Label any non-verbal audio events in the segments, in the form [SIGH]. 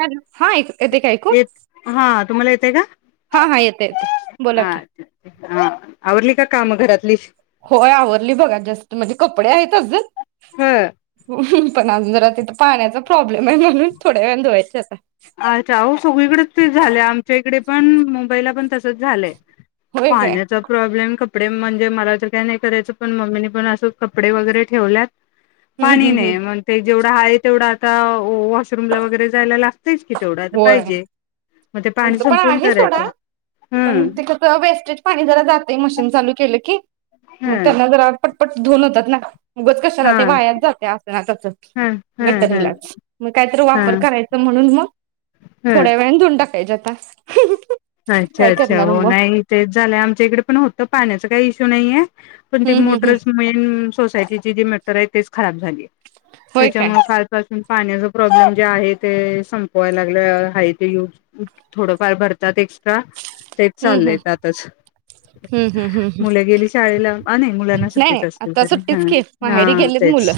Hello hi येतय का ऐकू ते का हा हा येतय येतय बोला की अच्छा हा आवरली का काम घरातलीच होय आवरली बघा जस्ट म्हणजे कपडे आहेत अजून पण अजून जरा तिथं पाण्याचा प्रॉब्लेम म्हणून थोड्या वेळाने धुवायचं असं अच्छा हो सगळीकडेच ते झाले आमच्या इथे तिकडे पण मुंबईला पण तसच झालंय. होय काय पाण्याचा प्रॉब्लेम क कपडे म्हणजे मला तर काही नाही करायचं पण मम्मीने पण असं कपडे वगैरे ठेवल्यात हम्म पाणी हम्म हम्म नाही म्हणून ते जेवढा आहे तेवढा आता वॉशरूम ला वगैरे जायला लाग तेच की तेवढ आता होय पाहिजे. ते पाणी आमचं पण संपूर्ण आहे करायचं सोडा पण हम्म तिकडच वेस्टेज पाणी जरा जातय मशीन. चालू केलं की ह मग त्यांनाच बरा [UNINTELLIGIBLE] पट [UNINTELLIGIBLE] धुवून होतात ना? उगच कशाला? हा ते वायाच जातय असं ना तसं ह ह ह गटरीलाच मग कायतर ह वापर करायचं? म्हणून मग ह थोड्या वेळाने धुन टाकतो. [UNINTELLIGIBLE] अच्छा अच्छा करणार हो मग नाही तेच झालं आमच्या इकडे पण होतं पाण्याचं काही [UNINTELLIGIBLE] नाहीये पण ती हम्म हम्म हम्म मोटर्स मेन सोसायटीची जी खरं आहे तिच खराब झालीय होय काय त्याच्यामुळे [INAUDIBLE] कालपासून पाण्याचा प्रॉब्लेम जे आहे ते संपवायला लागले हा ते यूज थोडफार भर त्यात एक्सट्रा तेच हम्म चाललंय हम्म आताच हम्म हम्म हम्म हम्म मुलं गेली शाळेला आं नाही मुलांना नाही सुट्टीच नाही असतील आता सॉरी तरी हा सुट्टीच की माहेरी हा गेलीत मुलं तेच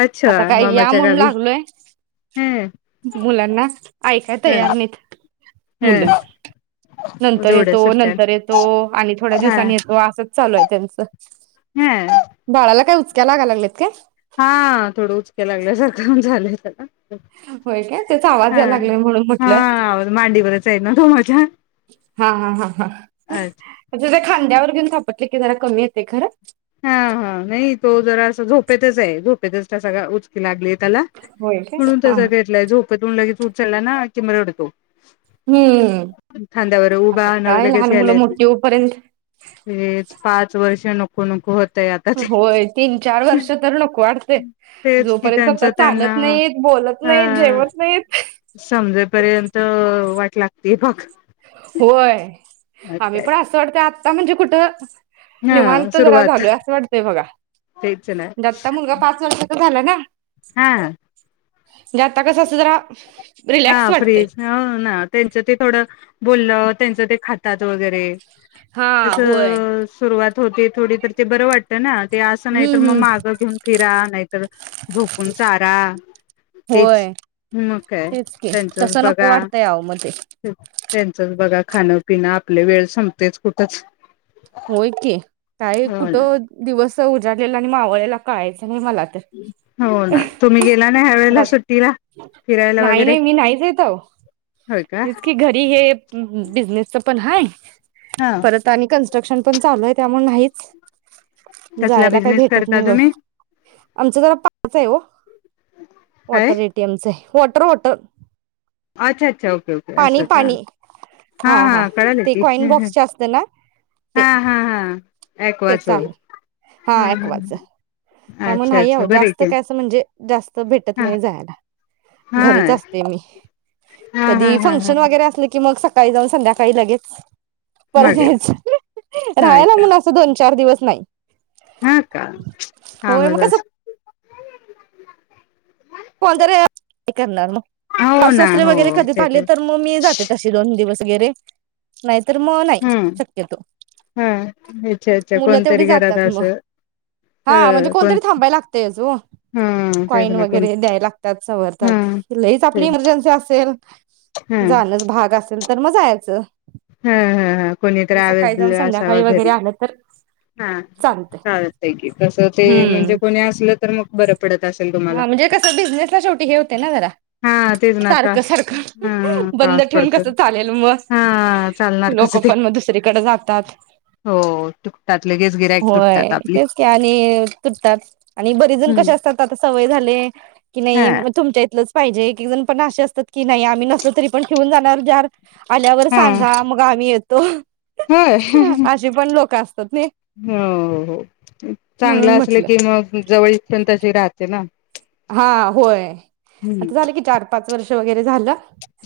अच्छा आता काय या मामाच्या म्हणून गावी लागलोय हं ते काय तयार नाहीत? मुलं [INAUDIBLE] नंतर जेवढ्या येतो सुट्ट्या नंतर येतो आणि थोड्या हा दिवसांनी येतो अस. चालू आहे त्यांच ह बाळाला काय उच त्या लागा लागात्यात काय? हा थोडं उचक्या लागल्यासारख झालंय त्याला होय काय? त्याचा हा आवाज यायला लागलाय म्हणून म्हटल हा मांडीवरच आहे ना तो माझ्या हा हा अच्छा त्याच्या खांद्यावर [UNINTELLIGIBLE] कमी येतय खरं हा हा नाही तो जरा अस झोप झोपेतच आहे झोपेतच तसा उचकी लागलीय. त्याला होय काय म्हणून हा [UNINTELLIGIBLE] झोपेतून लगेच उ चला ना कि मग रडतो हम्म खांद्यावर उभा आता न काय लगेच लहान घ्यायला मुलं येत नाही मोठी होऊपर्यंत वय पाच वर्ष हे [UNINTELLIGIBLE] कमकुवत होय तीन चार वर्ष तर नको वाटते. तेच कि जोपर्यंत त्यांचं त्यांना चालत नाहीत, बोलत अ नाहीत, जेवत नाहीत. [UNINTELLIGIBLE] ये बघ [INAUDIBLE] होय... आम्ही काय पण असं वाटत्यात [UNINTELLIGIBLE] म्हणजे कुठ हा निवांत जरा सुरुवात झालोय असं वाटतय बघा तेच ना आता मुलगा पाच वर्ष ओ घाला ना हा ते आता कस असतय जरा हा रिलॅक्स वाटतंय फ्रीज ना त्यांच्या ति थोडं बोलयाव तेंच ते खातात वगैरे हा तस होय सुरुवात होते थोडी तर ते बरं वाटतं ना ते असं नाहीतर हम्म मग हम्म मागं घेऊन फिरा नाहीतर झोपून चारा तेच ह् मग काय? [UNINTELLIGIBLE] तस त्यांचंच नको बघा वाटतय आओ मध्ये त्यांचंच बघा खाणं पिन आपले वेळ संपतेच कुठंच होय की काय? हो ना कुठं दिवस? तो उजाडलेला आणि मावळलेला कळायच [UNINTELLIGIBLE] मला तर हो ना तुम्ही [UNINTELLIGIBLE] गेला ना ह्या वेळेला मला सुट्टीला फिरायला नाही वगैरे नाही मी नाहीच होय का येत क घरी हे बिसनेस च पण हाय हा [INAUDIBLE] परत आणि कण ते पण चालूय आहे त्यामुळे नाहीच कसला जायाला काय बिझनेस भेटत करता नाही व तुम्ही आमच जरा पापच हाय हो काय वॉटर एटीएमच हाय वॉटर होत. अच्छा अच्छा ओके ओके असं का? हा हा कळाल ते की कॉइन बॉक्सच असत ना ते हा [INAUDIBLE] हा हा ॲक्वाच तेच हा आहे हा ऍक्वाच हा त्यामुळे अच्छा नाही आ अच्छा बरं आहे जास्त की काय असं म्हणजे जास्त भेटत हा नाही जायला हा घरीच असते मी हा हा हा कधी हा फंक्शन हा वगैरे असले की मग स सकाळी जाऊन संध्याकाळी लगेच परत मागेल याच राहाला म्हून असं दोन चार दिवस नाई हं का [UNINTELLIGIBLE] हां मग अस कोणतर ये करणार मग हो सासू ना सासरे हो वगैरे कधी ते आले तर म मी जाते तशी दोन दिवस गेरे नाहीत तर म नाही हम्म शक्यतो हा अच्छा अच्छा मुलं तेवडी कोणतरी घरात जातात म असं हां म्हणजे ह कोण कोणतरी थांबाय लागतयच ओ हा तेच ना कॉइनव कोण द्यायला लागतात हा सवरतात लैच ह आपली इमार्जेन्सी असेल हा जाणचं भाग अस ल तर मग जायाचं हा हा हा कोणीतर अवैलेबल जाऊन असावा संध्याकाळी वगैरे घरी आलं तर हा चालत चालतै की तस ते हम्म म्हणजे कोणी असलं तर मग बरं पडत असेल तुम्हाला हा म्हणजे कसं बिझनेसला शेवटी हे होते ना जरा हा तेच ना सारखं त्रास सारखं हा बंद त्रास ठेवून पडतो कसं चालेल मग हा चालणार लोक कसं ते पण मग दुसरीकडे जातात हो तुटतात लगेच गिरायक होय तुटतात आपली तेच की आणि तुटतात आणि बरीजण कशी हम्म असतात सवय झालीय की हा नई मग तुमच्या इथल पाहिजे एक एक जण पण अशे असतात की नाही आम्ही नसल तरी पण ठेवून जाणार जार आल्यावर हा सांगा मग आम्ही ये तो हो अशी पण लोक अस हो हो म्हणून चांगलं असल म्हटलं की मग जवळीक पण तशी राह तेना हा होय आता झालं की चार पाच वर्ष जेवण वगैरे झालं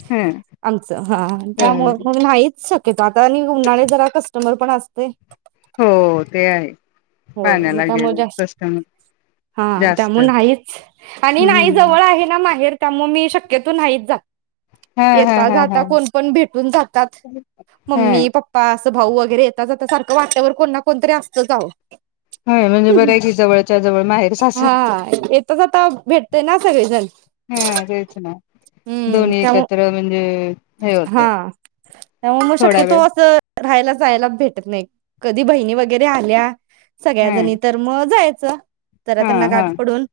ह आमच हा त्यामुळे ह मग नाहीच शक् आता आणि उन्हाने जरा कस्टमर ते पण असते हो ते आहे होय मग पाण्यालागे त्यामुळे जास्त कस्टमर हा जास्त त्यामुळे नाहीच आणि नाही हम्म जवळ आहे ना माहेर का म मी शक्यतो नाहीच जात हा हा येता हा जाता हा कोण पण भेटून जातात हा मम्मी पप्पा असं भाऊ वगैरे येता जाता सारखं वाटवर कोणना कोणतरी असतच आहो होय म्हणजे बराय की जवळच्या जवळ माहेर सासर भेटतोय ना सगळीजण हा तेच ना हम्म दोन्ही त्यामुळ एकत्र म्हणजे हे होतय हा मग थोडा शक्यतो वेळ अस राहायला जायला भेट नाही कधी बहिणी वगैरे आल्या सगळ्या हा जणी तर म जाय च् तरा हा त्यांना हा गाठ पडून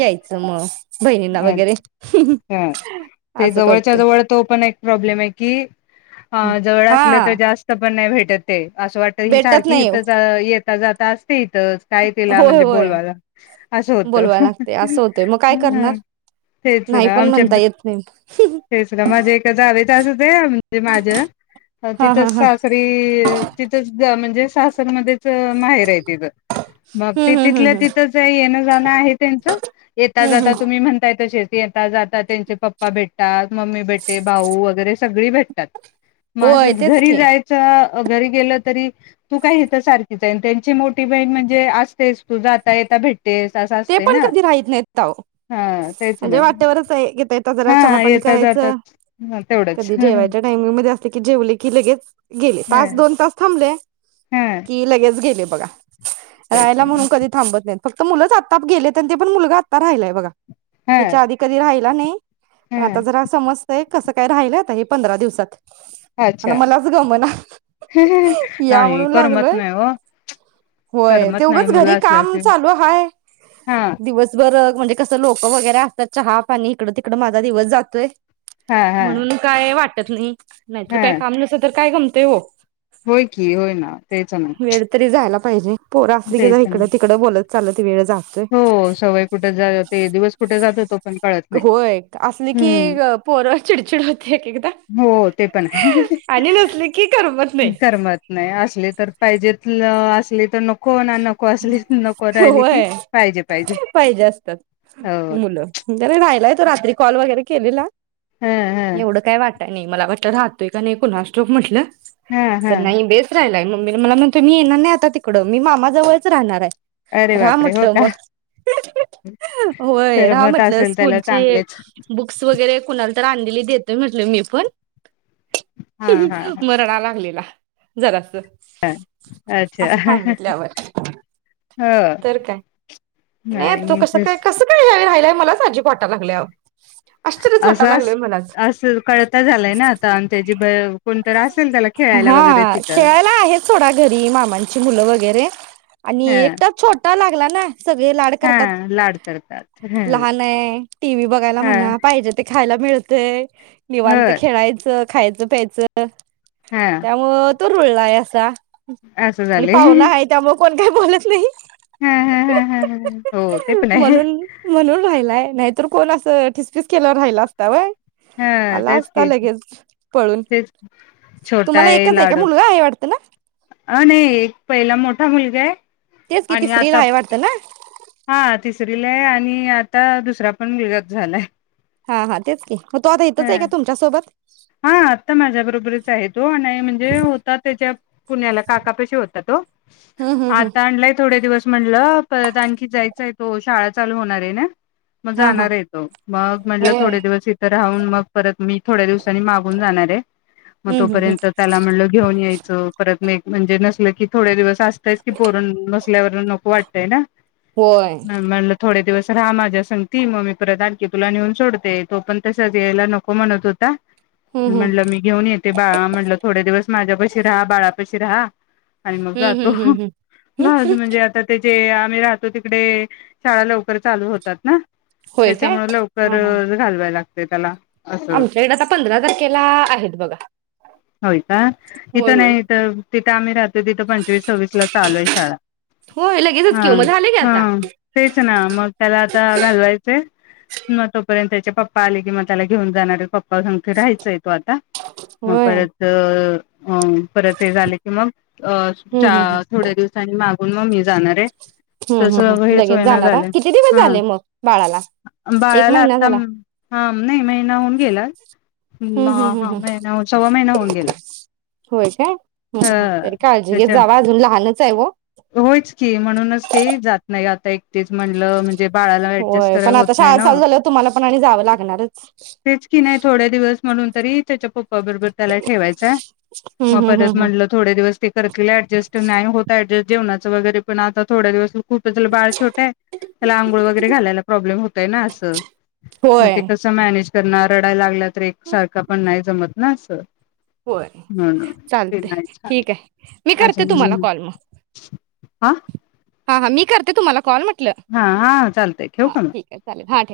यायच म. हा ते असं जवळच्या करतोय जवळ तो पण एक प्रॉब्लेम आहे की जवळ असल हा त जास्त पण नाय भेट त ते [UNINTELLIGIBLE] अस वाटत ही भेटत सारखीे नाही हितच येता जात असते इथच काय तिला होय म्हणजे होय बोलवायला अस होत बोलवाय लागते असं होतंय मग काय करणार ह तेच नाही ना पण आमच्या म्हणता येत नाही. तेच ना माझ्या एका जावे [INAUDIBLE] माझ हा हा तिथच हा सासरी तिथच म्हणजे मध्येच माहेर आहे तीज मग ते हम्म हम्म तिथल्या हम्म हम्म तिथंच येण जाण आहे त्यानंच येता हम्म जाता. हम्म म्हणताय तसेच येता जाता त्यांचे पप्पा भेटतात. मम्मी भेटते भाऊ वगैरे सगळी भेटतात म होय असच तेच घरी की जायच घरी गेल तरी तू काय हित सारखीच आहे त्यांची मोठी बहीण म्हणजे असतेस तू जाता येता भेट ते पण कधी राहीत नाहीत का ओ. हा तेच ना म्हणजे वाट्यावरच आहे येता येता जरा हा चहा पाणी येता करायच जातात ह तेवढंच कधी हा जेवायच्या टाइमिंग मध्ये अस की जेवले की लगेच गेले तास दोन तास थाम [UNINTELLIGIBLE] कि लगेच गेले बगा. तेच राहायला ना. म्हणून कधी थांबत नाहीत. फक्त मुल जात ताप गेलेत आणि ते पण मुलगा आता राहिलाय बघा. हा ह्याच्या आधी कधी राहि ला नई पण आता हा जरा समजतय कस काय राहिल आता हे पंधरा दिवसात. आणि अच्छा मलाच गमना या नाही म्हणून करमत लागलोय नाही हो होय ते करमत नाही उगच मुलं घरी काम असल्याशिवाय चालू हाय. हा दिवसभर बघ म्हणजे कस लोक वगैरे असतात चहा पाणी इकड तिकड माझा दिवस जातोय हा हा म्हणून काय वाट त्यात नाई. नाहीत हा काय काम नसल तर. काय गमतय ओ होय की होय ना तेच ना तरी जायला पाहिजे पोर असली की तेच जरा ना इकड तिकडं बोलत चाललं ती वेळच हो सवय कुठे जाते दिवस कुठे जातो तो पण कळत नाही होय असली की हम्म पोर चिडचिड होते एक एकदा हो ते पण आहे आणि नसली की करमत नाही. करमत नाही असले तर पाहिजेत असली तर नको होणार नको असली नको राहिली की होय पाहिजे असतात हो मुलं राहिलाय तरी रात्री कॉल वगैर केलेला ह ह एवढं काय वाट काय नाई मला वाटलं राहतोय का नाई कुणास ठाऊक म्हटलं हा तर हा नाही बेस राहिलाय म म मला म्हणतो मी येणार नाय आता तिकड मी मामाजवळ च राहणार आहे. अरे रहा बापरे म्हटल हो का मग होय रा करमत म्हटलं असेल त्याला स्कूलची चांगलेच बुक्स वगैरे कुणाला तर आणलेली देतोय म्हटल मी पण हा हा म रडायला लागलेला जरास ह अच्छा हो तर काय नाय तू नाही कस तेच काय कसं काय? की राहिलाय मलाच अजब वाटायला लागलय आओ असं अस असं कळता झालंय ना आता त्याची ब कोण तर असेल त्याला खेळायला हा वगैरे तिथं खेळायला आहेत सोडा घरी मामांची मुलं वगैरे आणि ह एकटाच छोटा आ लागला ना? सगळे लाड हा करतात लाड करतात ह लहानये टी व्ही बघायला ह म्हणा पाहिजे ते खायला मिळतय. निवांत ह खेळायचं खायचं प्यायचं हा त्यामुळं तो रुळलाय असा असं आणि झालंय ह ह पाहुणा ह..... आहे त्यामुळे कोण काही बोलत नाही हि ही.... ह ही हो ते ही पण ही आहे म्हणून म्हणून राहिलाय नाही....... तर कोण असं ठिसफिस केलावर राहिला असता व्हय? हा तेच की पळून तेच छोटा तुम्हाला आहे एकच का लाड मुलगा आहे वाटतं ना अ नाही एक पहिला मोठा मुलगा... [UNINTELLIGIBLE] तेच की आणि तिसरीला आहे वाटत ना? दिलय आणि आता दुसरा पण विरोध झालाय.... हा हा तेच की..... मग तो आता इथंच आहे का ह तुमच्यासोबत हा आता माझ्या बरोबरच आहे तो आणि म्हणजे होता त्याच्या पुण्याला काकापशी होता तो हम्म हम्म हम्म आता आणलाय थोडे दिवस..... म्हंटलं परत आणखी जायचा आहे तो शाळा चालू होणार आहे ना.. मग हा हा जाणार ये तो मग म्हंटलं होय थोडे दिवस इत काऊन मी परत मी थोडया दिवासानी मागुन जाणार हाय मग हम्म हम्म हम्म तोपर्यंत त्याला म्हटलं घेऊन यायचं परत...... म्हणजे नसल की थोडे दिवस असतयच की पोरण नसल्यावर नको वाटतंय ना... होय ह म्हटलं थोडे दिवस.... राहा माझ्या सगती मग मी परत आणखी तुला नेऊन सोडते तो पण... तसच यायला नको म्हणत होता.... हम्म हम्म म्हंटलं मी घेऊन येते बाळा म्हटलं थोडे दिवस माझ्यापशी राहा बाळापाशी राहा. आणि मग हम्म जातो हम्म हम्म हम्म हम्म म्हणजे आता त्या.... जे आम्ही राहतो तिकडे शाळा लवकर चालू होतात ना... होय काय त्याच्यामुळे हा हा लवकर घालवाय लागत. ते त्याला.... अस... आमच्या इकडे आता पंधरा तारखेला आहेत बघा होय का होय इथं होय नाही इथ तिथं आम्ही राहतो तिथं पंचवीस सव्वीस ला चालू आहे शाळा होय लगेचच हा कि ओ मग झाले की आता हा तेच ना मग त्याला.. घालवायचे म तोपर्यंत त्याच्या पप्पा..... पाहिले कि म त्याला घेऊन जाणारे पप्पा सांगे राहायचं तो आता.... मग होय परत अ........ हा परत हे झाले की मग... अ हम्म हम्म हम्म थोड्या दिवसांनी मागून मग मी जाणार ये हम्म तस हम्म हम्म हेच लगेच होय ना जाणारा झालय किती दिवस हा झाले मग बाळाला एक बाळाला महिना आता झाला हां नाही महिना होऊन गेलाय. हम्म हम्म हा हम्म हम्म महिना सव्वा महिना होऊन गेला.... होय काय. हम्म हा हम्म तरी काळजी घेत त्याच्या जावा अजून लहानच आहे ओ होयच की म्हणूनच काई जात... नाही आता एक तेच म्हणलं म्ह होयपण आता शाळा चालु झाल्यावर तुम्हालाच हो आणि जाव लागणारच तेच की नाही थोडे दिवस म्हणून तरी त्याचा पप्पा बरोबर त्याला ठेवायचय हम्म म हम्म परत हम्म हम्म म्हंटलं थोड़े दिवस ते करतील एडजस्ट तर नाय होत एडजस्ट जेवणाचं वगैरे पण आता थोड्या दिवस कुठं न बाळ छोटय त्याला आंघोळ वगैरे घालायला प्रोब्लेम होतोय ना अस मग ते होय कसं मॅनेज त्यांना रडायला लागला तर एकसारख पण नाय जमत ना अस. होय चाल तय छान ठीक हाय मि करते असं तुंम्हाला म्हणून कॉल मग हा हा हा मी करते तुम्हाला कॉल म्हटल. हा हा चालतय ठेउ का मग. चालेल हां ठेवा.